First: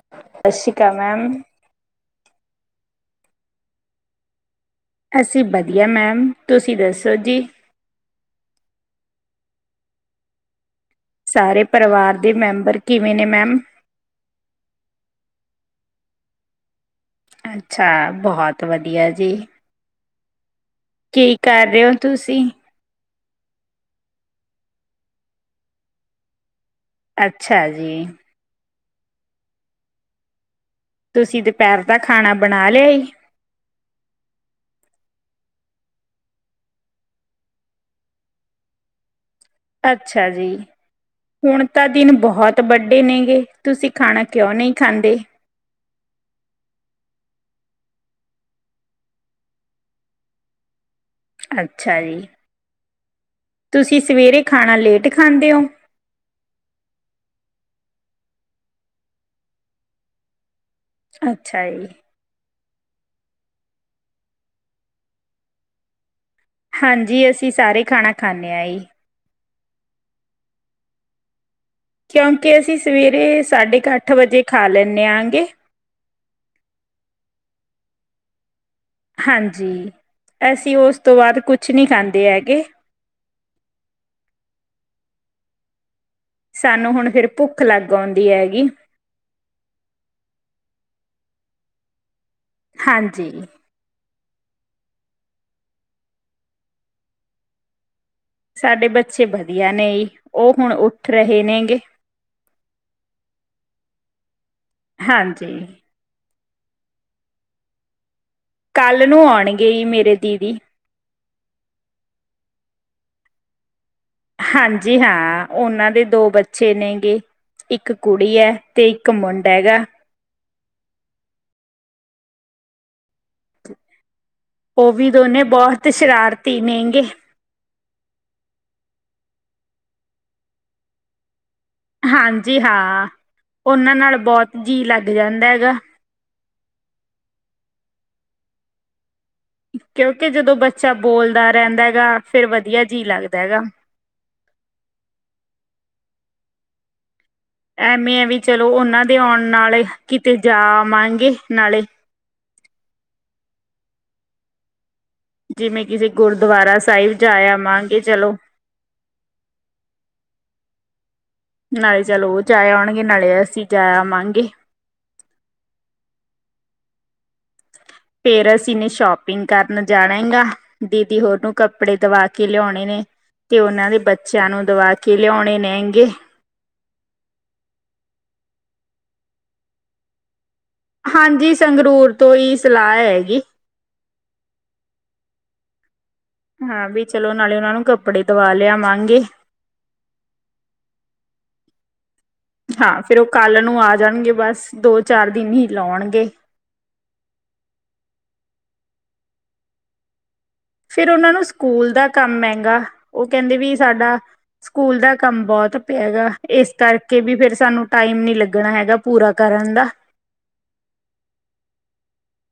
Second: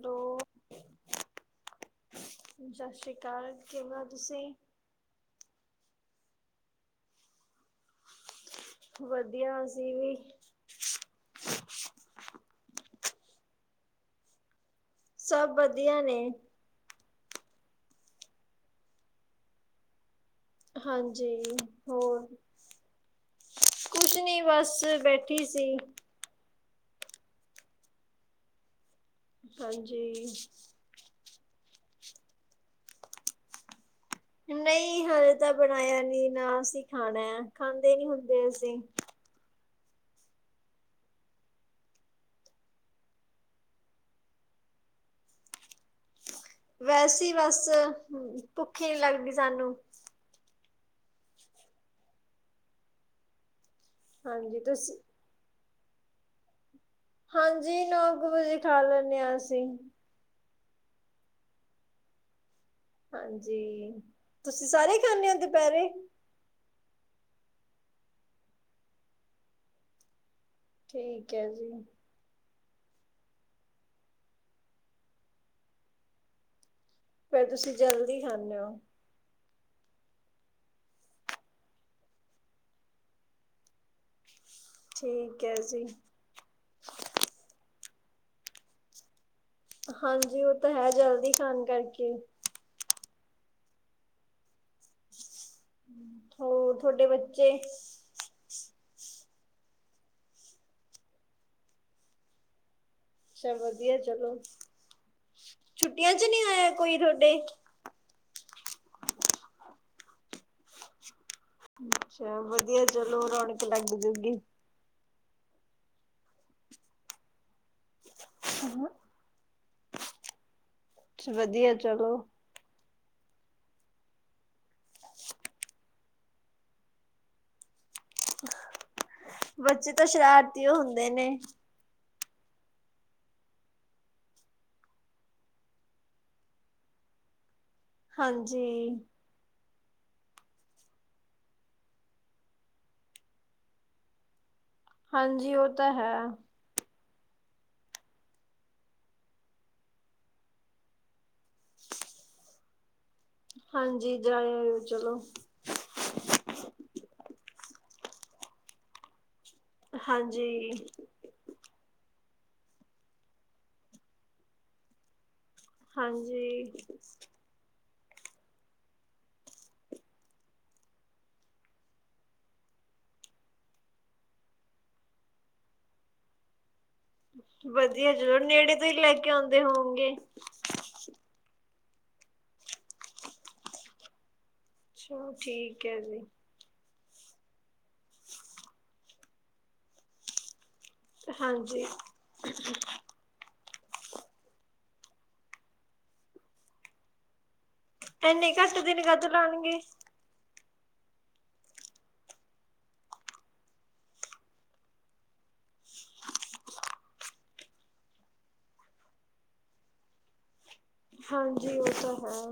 Hello ਸਤਿ ਸ਼੍ਰੀ ਅਕਾਲ ਮੈਮ ਸਤਿ ਸ੍ਰੀ ਅਕਾਲ ਕਿਵੇਂ ਹੋ ਤੁਸੀਂ, ਅਸੀਂ ਵਧੀਆ ਮੈਮ ਤੁਸੀਂ ਦੱਸੋ ਜੀ, ਵਧੀਆ ਅਸੀ ਵੀ, ਸਾਰੇ ਪਰਿਵਾਰ ਦੇ ਮੈਂਬਰ ਕਿਵੇਂ ਨੇ ਮੈਮ, ਸਭ ਵਧੀਆ ਨੇ, ਅੱਛਾ ਬਹੁਤ ਵਧੀਆ ਜੀ, ਕੀ ਹਾਂਜੀ ਕਰ ਰਹੇ ਹੋ ਹੋਰ, ਤੁਸੀਂ ਕੁਛ ਨੀ ਬਸ ਬੈਠੀ ਸੀ, ਅੱਛਾ ਜੀ, ਹਾਂਜੀ, ਤੁਸੀਂ ਦੁਪਹਿਰ ਦਾ ਖਾਣਾ ਬਣਾ ਲਿਆ ਏ ਨਹੀਂ ਹਾਲੇ ਤਾਂ ਬਣਾਇਆ ਨਹੀਂ ਨਾ ਅਸੀਂ ਖਾਣਾ ਆ ਖਾਂਦੇ ਨੀ ਹੁੰਦੇ ਅਸੀਂ ਅੱਛਾ ਜੀ, ਹੁਣ ਤਾਂ ਦਿਨ ਬਹੁਤ ਵੱਡੇ ਨੇ ਗੇ ਤੁਸੀਂ ਖਾਣਾ ਕਿਉਂ ਨਹੀਂ ਖਾਂਦੇ, ਵੈਸੇ ਹੀ ਬਸ ਭੁੱਖ ਹੀ ਨੀ ਲੱਗਦੀ ਸਾਨੂੰ, ਅੱਛਾ ਜੀ, ਤੁਸੀਂ ਸਵੇਰੇ ਹਾਂਜੀ ਖਾਣਾ ਤੁਸੀਂ ਲੇਟ ਖਾਂਦੇ ਹੋ, ਹਾਂਜੀ ਨੌ ਕ ਵਜੇ ਖਾ ਲੈਨੇ ਆ ਅਸੀਂ। ਅੱਛਾ ਈ। ਹਾਂਜੀ ਤੁਸੀਂ ਸਾਰੇ ਖਾਂਣੇ ਓ ਦਪੈਰੇ? ਹਾਂਜੀ ਅਸੀਂ ਸਾਰੇ ਖਾਣਾ ਖਾਂਣੇ ਆ ਯੀ। ਠੀਕ ਐ ਜੀ। ਕਿਉਂਕਿ ਅਸੀਂ ਸਵੇਰੇ ਸਾਢੇ ਕ ਅੱਠ ਵੱਜੇ ਖਾ ਲੈਂਣੇ ਆਂਗੇ। ਫੇਰ ਤੁਸੀਂ ਜਲਦੀ ਖਾਂਨੇ ਓ? ਹਾਂਜੀ ਅਸੀਂ ਉਸ ਤੋਂ ਬਾਦ ਕੁਛ ਨੀ ਖਾਂਦੇ ਹੈਗੇ। ਠੀਕ ਐ ਜੀ। ਸਾਨੂੰ ਹੁਣ ਫੇਰ ਭੁੱਖ ਲਗ ਔਦੀ ਐਗੀ। ਹਾਂਜੀ ਓ ਤਾਂ ਹੈ ਜਲਦੀ ਖਾਣ ਕਰਕੇ। ਹਾਂਜੀ ਹੋਰ ਥੋਡੇ ਬੱਚੇ ਸਾਡੇ ਬੱਚੇ ਬਧੀਆ ਨੇ ਉਹ ਹੁਣ ਉੱਠ ਰਹੇ ਨੇ ਗੇ। ਚਲ ਵਧੀਆ ਚਲੋ। ਹਾਂਜੀ! ਟੁੱਟਿਆ ਚ ਨੀ ਆਯਾ ਕੋਈ ਤੁਹਾਡੇ? ਕੱਲ ਨੂੰ ਓਣਗੇ ਮੇਰੇ ਦੀਦੀ। ਅੱਛਾ ਵਧੀਆ ਚਲੋ ਰੌਣਕ ਲਗ ਜੂਗੀ। ਹਾਂਜੀ ਹਾਂ, ਉਨਾਂ ਦੇ ਦੋ ਬੱਚੇ ਨੇ ਗੇ। ਇਕ ਕੁੜੀ ਐ, ਤੇ ਇਕ ਮੁੰਡ ਹੈਗਾ। ਚ ਵਧਿਐ ਚਲੋ। ਓਵੀ ਦੋਨੇ ਬੋਤ ਸ਼ਰਾਰਤੀ ਨੇਗੇ। ਬੱਚੇ ਤਾਂ ਸ਼ਰਾਰਤੀ ਓ ਹੁੰਦੇ ਨੇ। ਹਾਂਜੀ ਹਾਂ, ਉਨਾਂ ਨਾਲ ਬੋਤ ਜੀਅ ਲਗ ਜਾਂਦਾ ਹੈਗਾ। ਹਾਂਜੀ! ਕਿਉਂਕਿ ਜਦੋਂ ਬੱਚਾ ਬੋਲਦਾ ਰੈਂਹਦਾ ਹੈਗਾ, ਫੇਰ ਵਧੀਆ ਜੀਅ ਲਗਦਾ ਹੈਗਾ। ਹਾਂਜੀ ਓ ਤਾ ਹੈ। ਐਮੇ ਐ ਵੀ ਚਲੋ ਉਨਾਂ ਦੇ ਔਨ ਨਾਲੇ ਕਿਤੇ ਜਾ ਆਵਾਂਗੇ ਨਾਲੇ। ਹਾਂਜੀ ਜਾ ਆਯੋ ਚਲੋ। ਜਿਵੇਂ ਕਿਸੇ ਗੁਰਦਵਾਰਾ ਸਾਇਬ ਜਾ ਯਾਵਾਂਗੇ ਚਲੋ। ਹਾਂਜੀ! ਨਾਲੇ ਚਲੋ ਓ ਜਾਯੇ ਉਣਗੇ, ਨਾਲੇ ਅਸੀ ਜਾਯੇ ਆਵਾਂਗੇ। ਹਾਂਜੀ! ਫੇਰ ਅਸੀ ਨੇ ਸ਼ੋਪਿੰਗ ਕਰਨ ਜਾਣਾ ਈ ਗਾਂ। ਦੀਦੀ ਹੋਰ ਨੂੰ ਕੱਪੜੇ ਦਵਾ ਕੇ ਲਿਓਣੇ ਨੇ। ਤੇ ਓਨਾ ਦੇ ਬੱਚਿਆਂ ਨੂੰ ਦਵਾ ਕੇ ਲਿਓਣੇ ਲੈਹਿਨਗੇ ਵਧੀਐ ਜੋ ਨੇੜੇ ਤੋ ਈ ਲੈ ਕੇ ਓਂਦੇ ਹੋਂਗੇ? ਹਾਂਜੀ ਸੰਗਰੂਰ ਤੋਂ ਈ ਸਿਲਾਏ ਹੈਗੇ। ਚੋਂ ਠੀਕ ਐ ਜੀ। ਹਾਂ ਬੀ ਚਲੋ ਨਾਲੇ ਉਨ੍ਹਾਂਨੂੰ ਕੱਪੜੇ ਦਵਾ ਲਿਆਵਾਂਗੇ। ਹਾਂਜੀ! ਫਿਰ ਓ ਕੱਲ੍ਹ ਨੂੰ ਆ ਜਾਣਗੇ, ਬਸ ਦੋ ਚਾਰ ਦਿਨ ਹੀ ਲੋਂਗੇ। ਐਨੇ ਘੱਟ ਦਿਨ ਕਾਤੋਂ ਲਾਣਗੇ। ਫਿਰ ਉਨ੍ਹਾਂਨੂੰ ਸਕੂਲ ਦਾ ਕੰਮ ਹੈਗਾ। ਓ ਕੈਂਦੇ ਵੀ ਸਾਡਾ ਸਕੂਲ ਦਾ ਕੰਮ ਬੋਤ ਪਿਆ ਹੈਗਾ, ਏਸ ਕਰਕੇ ਵੀ ਫੇਰ ਸਾਨੂੰ ਟਾਈਮ ਨੀ ਲਗਣਾ ਹੈਗਾ। ਪੂਰਾ ਕਰਨ ਦਾ। ਹਾਂਜੀ ਓ ਤਾ ਹੈ।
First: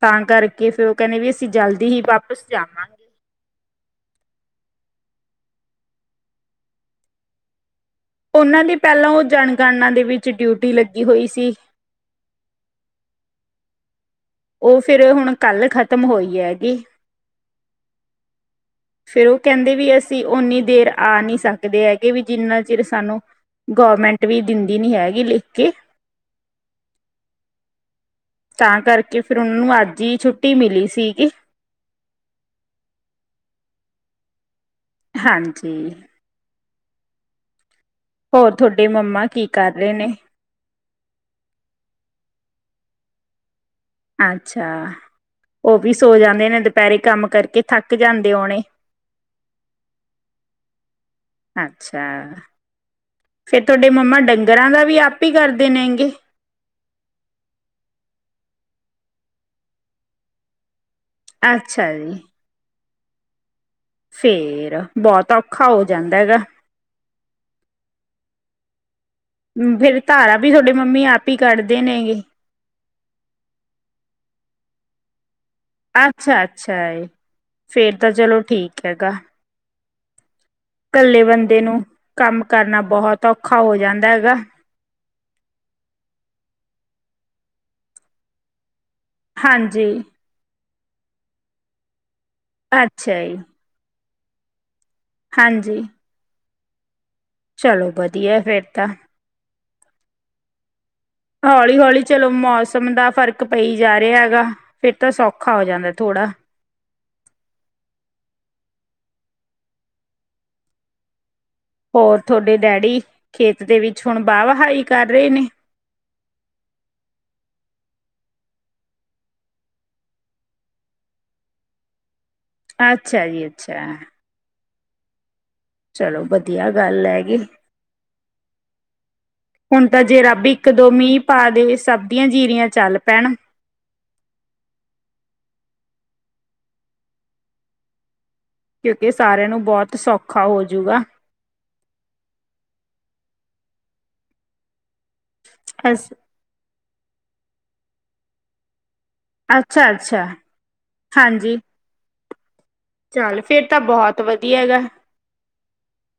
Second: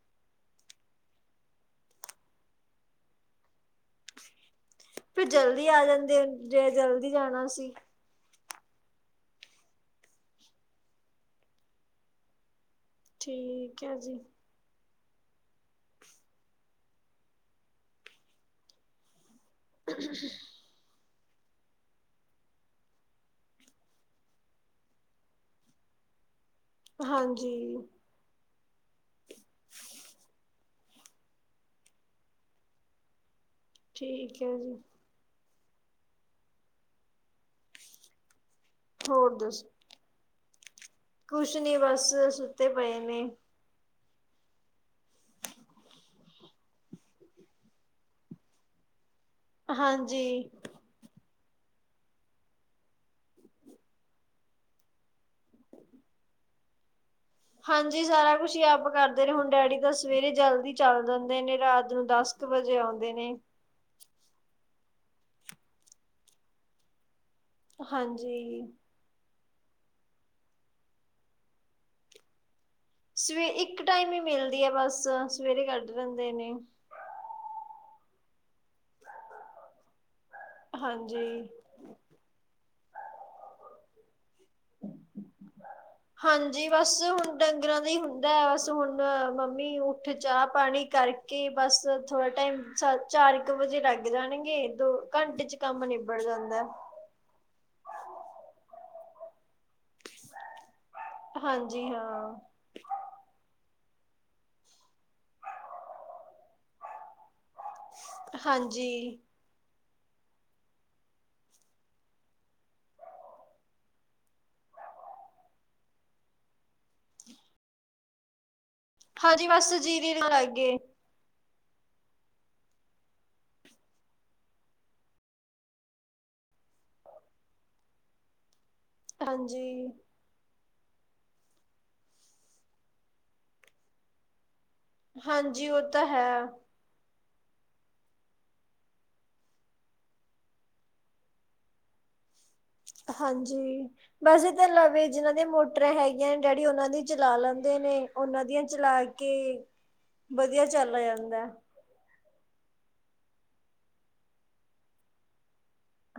ਤਾਂ ਕਰਕੇ ਫੇਰ ਓ ਕੈਹਦੇ, ਵੀ ਅਸੀਂ ਜਲਦੀ ਹੀ ਵਾਪਸ ਜਾਣਾ ਫਿਰ ਜਲਦੀ ਆ ਜਾਂਦੇ, ਜੇ ਜਲਦੀ ਜਾਣਾ ਸੀ। ਉਹਨਾਂ ਦੀ ਪਹਿਲਾਂ ਉਹ ਜਣਗਣਨਾ ਦੇ ਵਿੱਚ ਡਿਊਟੀ ਲੱਗੀ ਹੋਈ ਸੀ ਠੀਕ ਹੈ ਜੀ ਉਹ ਫਿਰ ਹੁਣ ਕੱਲ ਖਤਮ ਹੋਈ ਹੈਗੀ ਫੇਿਰ ਉਹ ਕਹਿੰਦੇ ਵੀ ਅਸੀਂ ਉਓਨੀ ਦੇਰ ਆ ਨਹੀਂ ਸਕਦੇ ਹੈਗੇ, ਵੀ ਜਿੰਨਾ ਚਿਰ ਸਾਨੂੰ ਗਵਰਮੈਂਟ ਵੀ ਦਿੰਦੀ ਨੀ ਹੈਗੀ ਲਿਖ ਕੇ ਹਾਂਜੀ ਤਾਂ ਕਰਕੇ ਫਿਰ ਉਨਾਨੂੰ, ਅੱਜ ਹੀ ਛੁੱਟੀ ਮਿਲੀ ਸੀਗੀ ਠੀਕ ਹੈ ਜੀ ਹਾਂਜੀ ਹੋਰ ਤੁਹਾਡੇ ਮੰਮਾ ਹੋਰ ਕੀ ਦੱਸੋ? ਕਰ ਰਹੇ ਨੇ ਕੁਛ ਨੀ ਬਸ ਸੁੱਤੇ ਪਏ ਨੇ। ਅੱਛਾ। ਓ ਵੀ ਸੋ ਜਾਂਦੇ ਨੇ ਦਪੈਰੇ ਕੰਮ ਕਰਕੇ ਥੱਕ ਜਾਂਦੇ ਹੋਣੇ। ਹਾਂਜੀ। ਅੱਛਾ। ਫਿਰ ਤੁਆਡੇ ਮੰਮਾ ਡੰਗਰਾਂ ਦਾ ਵੀ ਆਪੇ ਹੀ ਕਰਦੇ ਨੇ ਹੈਂਗੇ। ਹਾਂਜੀ ਸਾਰਾ ਕੁਛ ਈ ਆਪ ਕਰਦੇ ਰਹੇ, ਹੁਣ ਡੈਡੀ ਤਾਂ ਸਵੇਰੇ ਜਲਦੀ ਚੱਲ ਜਾਂਦੇ ਨੇ ਰਾਤ ਅੱਛਾ ਨੂੰ ਜੀ ਦੱਸ ਵਜੇ ਆਉਂਦੇ ਨੇ਼। ਫੇਰ ਬੋਤ ਔਖਾ ਹੋ ਜਾਂਦਾ ਹੈਗਾ। ਹਾਂਜੀ। ਫੇਰ ਧਾਰਾ ਵੀ ਤੁਹਾਡੇ ਮੰਮੀ ਆਪ ਹੀ ਕੱਢਦੇ ਨੇਗੇ ਸਵੇ ਇੱਕ ਟਾਈਮ ਈ ਮਿਲਦੀ ਐ‌ ਬਸ ਸਵੇਰੇ ਕਰ ਅੱਛਾ-ਅੱਛਾ ਏ ਫੇਰ ਤਾਂ ਚਲੋ ਠੀਕ ਹੈਗਾ। ਕੱਲੇ ਹਾਂਜੀ। ਬੰਦੇ ਨੂੰ ਕੰਮ ਕਰਨਾ ਬੋਹਤ ਔਖਾ ਹੋ ਜਾਂਦਾ ਹੈਗਾ। ਹਾਂਜੀ ਬਸ ਹੁਣ ਡੰਗਰਾਂ ਦਾ ਈ ਹੁੰਦਾ ਬਸ ਹੁਣ ਮੰਮੀ ਹਾਂਜੀ ਉੱਠ ਚਾ-ਪਾਣੀ ਕਰਕੇ ਬਸ ਥੋੜਾ ਟਾਈਮ ਅੱਛਾ ਜੀ ਚਾਰ ਕੁ ਵਜੇ ਲੱਗ ਜਾਣਗੇ ਦੋ ਘੰਟੇ ਚ ਹਾਂਜੀ ਕੰਮ ਨਿਬੜ ਜਾਂਦਾ। ਚਲੋ ਵਧੀਆ ਫੇਰ ਤਾਂ। [unintelligible] ਹਾਂਜੀ ਹੌਲੀ-ਹੌਲੀ ਚਲੋ ਹਾਂ ਮੌਸਮ ਦਾ ਫਰਕ ਪਈ ਜਾ ਰੇਹਾ ਹੈਗਾ ਫੇਰ ਤਾਂ ਸੌਖਾ ਹੋ ਜਾਂਦਾ ਥੋੜਾ। ਹਾਂਜੀ। ਹੋਰ ਤੁਹਾਡੇ ਡੈਡੀ ਖੇਤ ਦੇ ਵਿੱਚ ਹੁਣ ਬਾਹ ਵਹਾਹੀ ਕਰ ਰਹੇ ਨੇ ਕੀ ਹਾਂਜੀ ਬਸ ਜੀਰੀ ਵੀ ਲਾਗੇ। ਅੱਛਾ ਜੀ ਅੱਛਾ। ਚਲੋ ਵਧੀਆ ਗੱਲ ਹੈਗੀ ਹੁਣ ਹਾਂਜੀ ਤਾਂ ਜੇ ਰੱਬ ਈ ਇੱਕ-ਦੋ ਮੀਂਹ ਪਾ ਦੇ ਸਭ ਦੀਆਂ ਜੀਰੀਆਂ ਚੱਲ ਪੈਣ। ਹਾਂਜੀ ਓ ਤਾਂ ਹੈ। ਕਿਉਂਕਿ ਸਾਰੇਆਂ ਨੂੰ ਬੋਹਤ ਸੌਖਾ ਹੋਜੂਗਾ। ਹਾਂਜੀ ਬਸ ਇਧਰ ਨਵੀ ਜਿਨਾਂ ਦੀ ਮੋਟਰਾਂ ਹੈਗੀਆ ਨ ਡੈਡੀ ਓਨਾਂ ਦੀ ਚਲਾ ਲੈਂਦੇ ਨੇ ਓਨਾਂ ਦੀ ਚਲਾ ਕੇ ਅੱਛਾ-ਅੱਛਾ ਵਧੀਆ ਚੱਲ ਹੋ ਜਾਂਦਾ। ਹਾਂਜੀ ਚੱਲ ਫੇਰ ਤਾਂ ਬੋਹਤ ਵਧੀਆ ਹੈਗਾ।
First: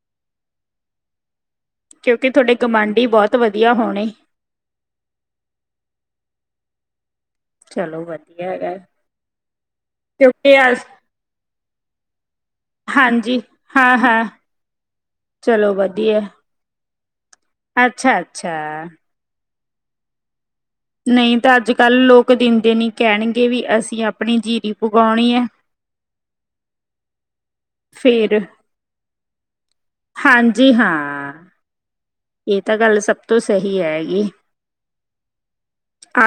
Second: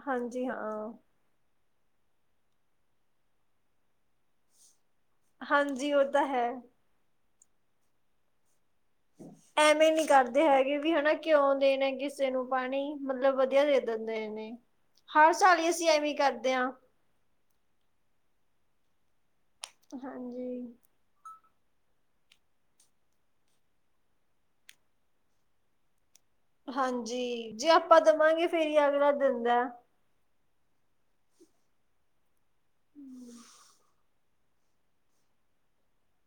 ਹਾਂਜੀ ਹਾਂ। ਕਿਉਂਕਿ ਤੁਆਡੇ ਗੁਵਾਂਢੀ ਬੋਤ ਵਧੀਆ ਹੋਣੇ। ਹਾਂਜੀ ਓ ਤਾਂ ਹੈ। ਚਲੋ ਵਧੀਆ ਹੈਗਾ। ਐਵੇਂ ਨੀ ਕਰਦੇ ਕਿਉਂਕਿ ਹੈਗੇ ਵੀ ਹਨਾ ਕਿਉਂ ਦੇਣਾ ਕਿਸ ਨੂੰ ਪਾਣੀ ਮਤਲਬ ਹਾਂਜੀ ਵਧੀਆ ਦੇ ਹਾਂ-ਹਾਂ ਦਿੰਦੇ ਨੇ ਹਰ ਸਾਲ ਈ ਚਲੋ ਅਸੀਂ ਐਵੇਂ ਵਧੀਆ ਕਰਦੇ ਆ। ਅੱਛਾ-ਅੱਛਾ। ਹਾਂਜੀ। ਨਈ ਤਾਂ ਅੱਜ-ਕੱਲ੍ਹ ਲੋਕ ਦਿੰਦੇ ਨੀ ਕੈਣਗੇ ਵੀ ਅਸੀਂ ਆਪਣੀ ਜੀਰੀ ਪਗੋਣੀ ਐ। ਹਾਂਜੀ ਜੇ ਆਪਾਂ ਦੇਵਾਂਗੇ ਫੇਰ ਈ ਅਗਲਾ ਦਿੰਦਾ। ਹਾਂਜੀ ਹਾਂ ਏ ਤਾਂ ਗੱਲ ਸਭ ਤੋਂ ਸਹੀ ਹੈਗੀ। [unintelligible]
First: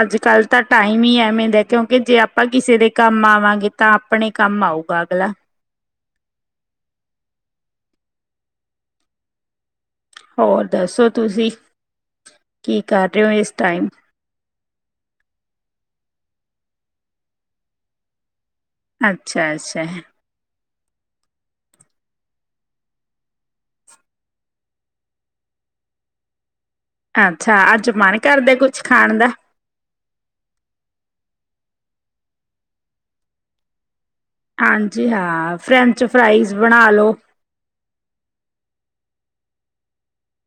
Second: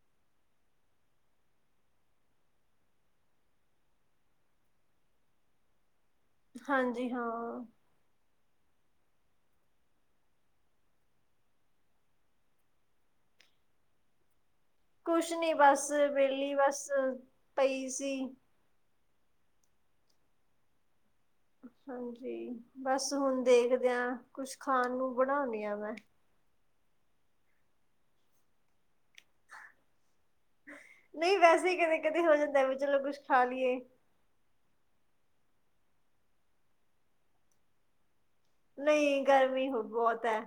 ਅੱਜ-ਕੱਲ ਤਾਂ ਟਾਈਮ ਈ ਐਵੇਂ ਦਾ ਕਿਉਂਕੀ ਜੇ ਆਪਾਂ ਕਿਸੇ ਦੇ ਕੰਮ ਆਵਾਂਗੇ ਤਾਂ ਆਪਣੇ ਕੰਮ ਆਊਗਾ ਅਗਲਾ। ਹਾਂਜੀ ਹਾਂ। ਹੋਰ ਦੱਸੋ ਤੁਸੀਂ ਕੀ ਕਰ ਰਏ ਓ ਇਸ ਟਾਈਮ? ਕੁਛ ਨੀ ਬਸ ਵੇਲੀ ਬਸ, ਪਈ ਸੀ। ਅੱਛਾ-ਅੱਛਾ। ਹਾਂਜੀ ਬਸ ਹੁਣ ਦੇਖਦੇ ਆ ਕੁਛ ਖਾਣ ਨੂੰ ਬਣਾਨੀ ਆ ਮੈਂ। ਆਛਾ ਅੱਜ ਮਨ ਕਰਦੇ ਕੁਛ ਖਾਣ ਦਾ? ਨਈ ਵੈਸੇ ਕਦੇ ਕਦੇ ਹੋ ਜਾਂਦਾ ਵੀ ਚਲੋ ਕੁੱਛ ਖਾ ਲੀਏ। ਹਾਂਜੀ ਹਾਂ ਫਰੈਂਚ ਫਰਾਈਜ਼ ਬਣਾ ਲੋ ਨਈ ਗਰਮੀ ਹੁ ਬੌਤ ਐ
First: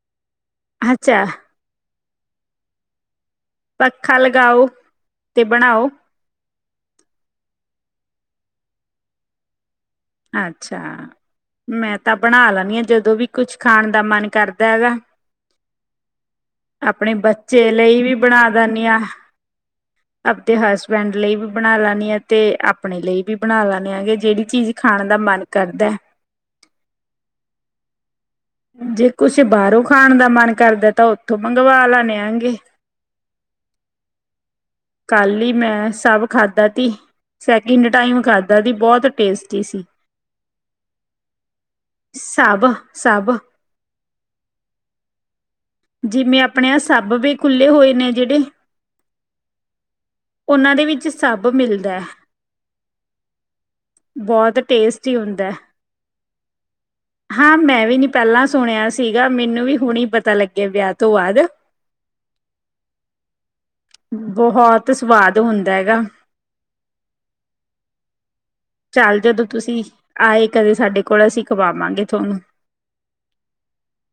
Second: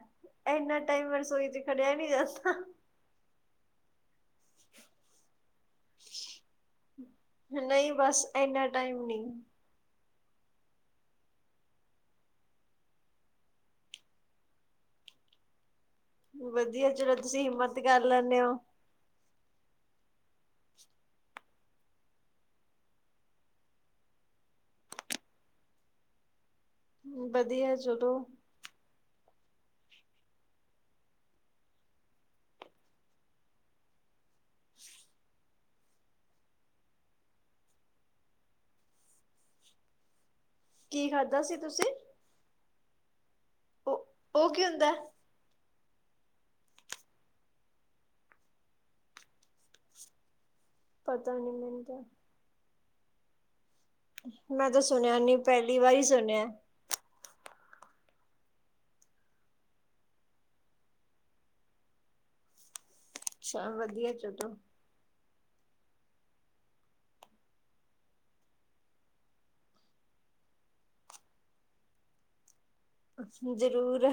ਐਨਾ ਟਾਈਮ ਅੱਛਾ ਰਸੋਈ ਚ ਖੜੇਆ ਨੀ ਜਾਦਾ। ਪੱਖਾ ਲਗਾਓ ਤੇ ਬਣਾਓ। ਨਈ ਬਸ ਐਨਾ ਟਾਈਮ ਨਈ ਅੱਛਾ। ਮੈਂ ਤਾਂ ਬਣਾ ਲੈਣੀ ਆ ਜਦੋਂ ਵੀ ਕੁਛ ਖਾਣ ਦਾ ਮਨ ਕਰਦਾ ਐਗਾ। ਵਧੀਆ ਅਪਣੇ ਚਲੋ ਤੁਸੀਂ ਬੱਚੇ ਹਿੰਮਤ ਲਈ ਕਰ ਵੀ ਲੈਂਦੇ ਬਣਾ ਹੋ ਦੈਨੀ ਆ। ਆਪਦੇ ਹਸਬੈਂਡ ਲਈ ਵੀ ਬਣਾ ਲੈਣੀ ਆ ਤੇ ਅਪਣੇ ਲਈ ਵੀ ਬਣਾ ਲੈਣੇ ਹਗੇ ਜਿਹੜੀ ਚੀਜ਼ ਖਾਣ ਦਾ ਮਨ ਕਰਦੈ। ਵਧੀਆ ਚਲੋ। ਜੇ ਕੁਛ ਬਾਰੋਂ ਖਾਣ ਦਾ ਮਨ ਕਰਦਾ ਤਾਂ ਓਥੋਂ ਮੰਗਵਾ ਲੈਣ ਆਗੇ। [inaudible] ਕੱਲ ਈ ਮੈਂ ਸਭ ਖਾਦਾ ਤੀ ਸੈਕਿੰਡ ਟਾਈਮ ਖਾਦਾ ਸੀ ਬੋਤ ਟੇਸਟੀ ਸੀ। ਕੀ ਖਾਧਾ ਸੀ ਤੁਸੀਂ? ਸਬ-ਸਬ। ਓ-ਓ ਕੀ ਹੁੰਦਾ ਐ? ਜੇਵੇਂ ਆਪਣੇ ਆ ਸੱਭ ਵੀ ਖੁੱਲੇ ਹੋਏ ਨੇ ਜੇੜੇ, ਓਨਾਂ ਦੇ ਵੀ ਚ ਪਤਾ ਸਬ ਨੀ ਮੈਨੂੰ ਮਿਲਦਾ ਐ। ਤਾਂ ਮੈਂ ਤਾਂ ਟੇਸਟੀ ਸੁਣਿਆ ਨੀ ਹੁੰਦਾ ਪੈਲੀ ਵਾਰ ਈ ਸੁਣਿਆ। ਹਾਂ ਮੈਂ ਵੀ ਨੀ ਪੈਂਲਾਂ ਸੁਣਿਆ ਸੀਗਾ ਮੈਨੂੰ ਵੀ ਹੁਣੇ ਪਤਾ ਲ ਗੇ ਵੇਆ ਤੋਂ ਬਾਦ, ਅੱਛਾ ਵਧੀਆ ਚਲੋ ਬਹੋ ਤ ਸਵਾਦ ਹੁੰਦਾ ਹੈਗਾ। [inaudible] ਚੱਲ ਜਦੋਂ ਤੁਸੀਂ, ਆਏ ਕਦੇ ਸਾਡੇ ਕੋਲ ਅਸੀਂ ਖਵਾਵਾਂਗੇ ਤੁਆਨੂੰ। ਜ਼ਰੂਰ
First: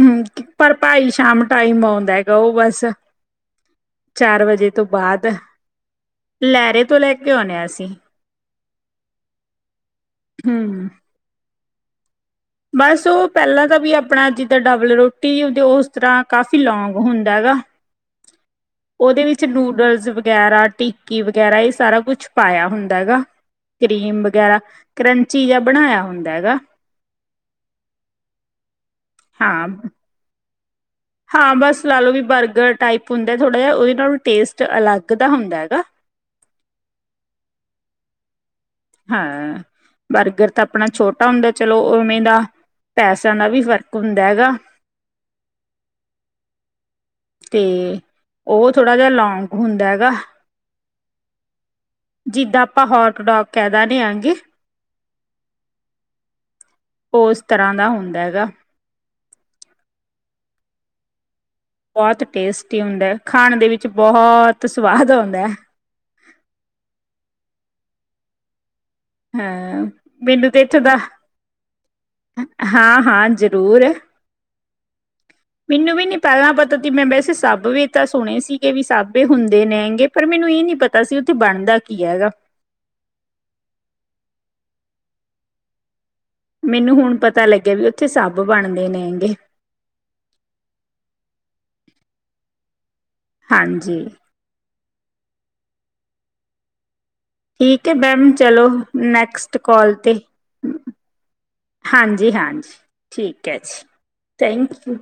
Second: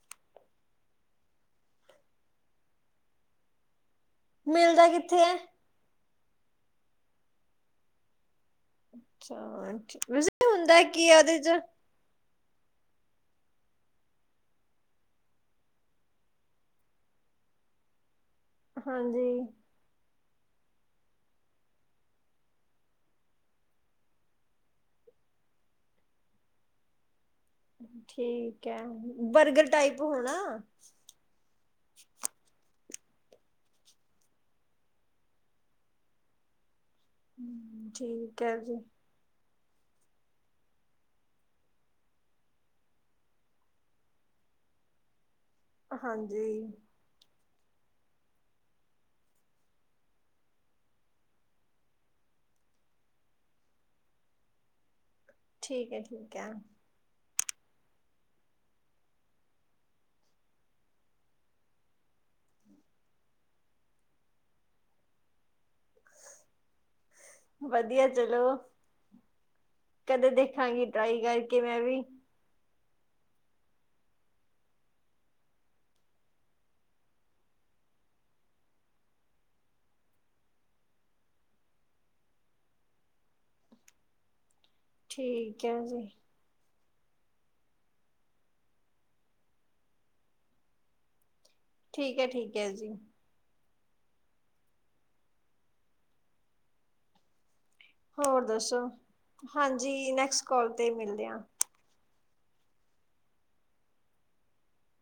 ਹੂੰ ਪਰ ਭਾਈ ਸ਼ਾਮ ਟਾਈਮ ਆਉਂਦਾ ਗਾ ਓ ਬਸ ਚਾਰ ਵਜੇ ਤੋਂ ਮਿਲਦਾ ਕਿੱਥੇ ਬਾਦ, ਹੈ ਲੈਰੇ ਤੋਂ ਲੈ ਕੇ ਆਉਨੇ ਆ ਅਸੀਂ। ਅੱਛਾ ਵੈਸੇ ਹੁੰਦਾ ਹਮ ਕੀ ਆ ਓਦੇ ਚ? ਬਸ ਓ ਪੈਲਾਂ ਤਾਂ ਵੀ ਆਪਣਾ ਜਿੱਦਾਂ ਡਬਲ ਰੋਟੀਦੀ ਉਸ ਤਰ੍ਹਾਂ ਕਾਫ਼ੀ ਲੋਂਂਗ ਹੁੰਦਾ ਹੈਗਾ ਓਦੇ ਹਾਂਜੀ ਵਿੱਚ ਨੂਡਲਸ ਵਗੈਰਾ ਟੀਕੀ ਵਗੈਰਾ ਰੇ ਸਾਰਾ ਕੁਛ ਪਾਇਆ ਹੁੰਦਾ ਹੈਗਾ। ਕਰੀਮ ਵਗੈਰਾ, ਕਰੰਚੀ ਜ ਬਣਾਇਆ ਹੁੰਦਾ ਹੈਗਾ। ਠੀਕ ਐ ਬਰਗਰ ਹਾਂ। ਟਾਈਪ ਹੋਣਾ? ਹਾਂ ਬਸ ਲਾ ਲੋ ਵੀ ਬਰਗਰ ਟਾਈਪ ਹੁੰਦਾ ਥੋੜਾ ਜੇਆ ਓਦੇ ਨਾਲੋਂ ਟੇਸਟ ਅਲੱਗ ਦਾ ਹੁੰਦਾ ਹੈਗਾ। ਹੂੰ, ਠੀਕ ਐ ਜੀ। ਹਾਂ ਬਰਗਰ ਤਾਂ ਆਪਣਾ ਛੋਟਾ ਹੁੰਦਾ ਚਲੋ ਉਵੇਂ ਦਾ ਪੈਸਿਆਂ ਨਾਲ ਵੀ ਫ਼ਰਕ ਹੁੰਦਾ ਹੈਗਾ ਹਾਂਜੀ ਤੇ ਉਹ ਥੋੜਾ ਜਿਹਾ ਲੋਂਂਂਗ ਹੁੰਦਾ ਹੈਗਾ ਜਿੱਦਾਂ ਆਪਾਂ ਹੋਟ ਡੋਕ ਕਹਿ ਦਦੇ ਆਗੇ ਠੀਕ ਹੈ ਠੀਕ ਹੈ ਉਹ ਇਸ ਤਰ੍ਹਾਂ ਦਾ ਹੁੰਦਾ ਹੈਗਾ ਬੋਤ ਟੇਸਟੀ ਹੁੰਦਾ ਖਾਣ ਦੇ ਵਿੱਚ ਬੋਤ ਸਵਾਦ ਆਂਦਾ ਵਧੀਆ ਚਲੋ ਹਾਂ ਕਦੇ ਦੇਖਾਂਗੀ ਟਰਾਈ ਕਰਕੇ ਮੈਂ ਵੀ ਹਾਂ ਹਾਂ ਜ਼ਰੂਰ ਮੈਨੂੰ ਵੀ ਨੀ ਪੈਲਾਂ ਪਤਾ ਤੀ ਮੈਂ ਵੈਸੇ ਸਭ ਵੇ ਸੁਣੇ ਸੀਗੇ ਵੀ ਸਭਵੇ ਹੁੰਦੇ ਨੇ ਹੈਗੇ ਪਰ ਮੈਨੂੰ ਇਹ ਨੀ ਪਤਾ ਸੀ ਉੱਥੇ ਬਣਦਾ ਕੀ ਹੈਗਾ ਠੀਕ ਹੈ ਜੀ ਮੈਨੂੰ ਹੁਣ ਪਤਾ ਲੱਗਿਆ ਵੀ ਉੱਥੇ ਸਬ ਬਣਦੇ ਨੇ ਹੈਂਗੇ ਠੀਕ ਹੈ ਠੀਕ ਹੈ ਜੀ ਹਾਂਜੀ ਠੀਕ ਹੈ ਮੈਮ ਹੋਰ ਚਲੋ ਦੱਸੋ ਨੈਕਸਟ ਕੋਲ ਹਾਂਜੀ 'ਤੇ ਨੈਕਸਟ ਕਾਲ ਤੇ ਮਿਲਦੇ ਹਾਂ ਹਾਂਜੀ ਹਾਂਜੀ ਠੀਕ ਹੈ ਜੀ ਥੈਂਕ ਯੂ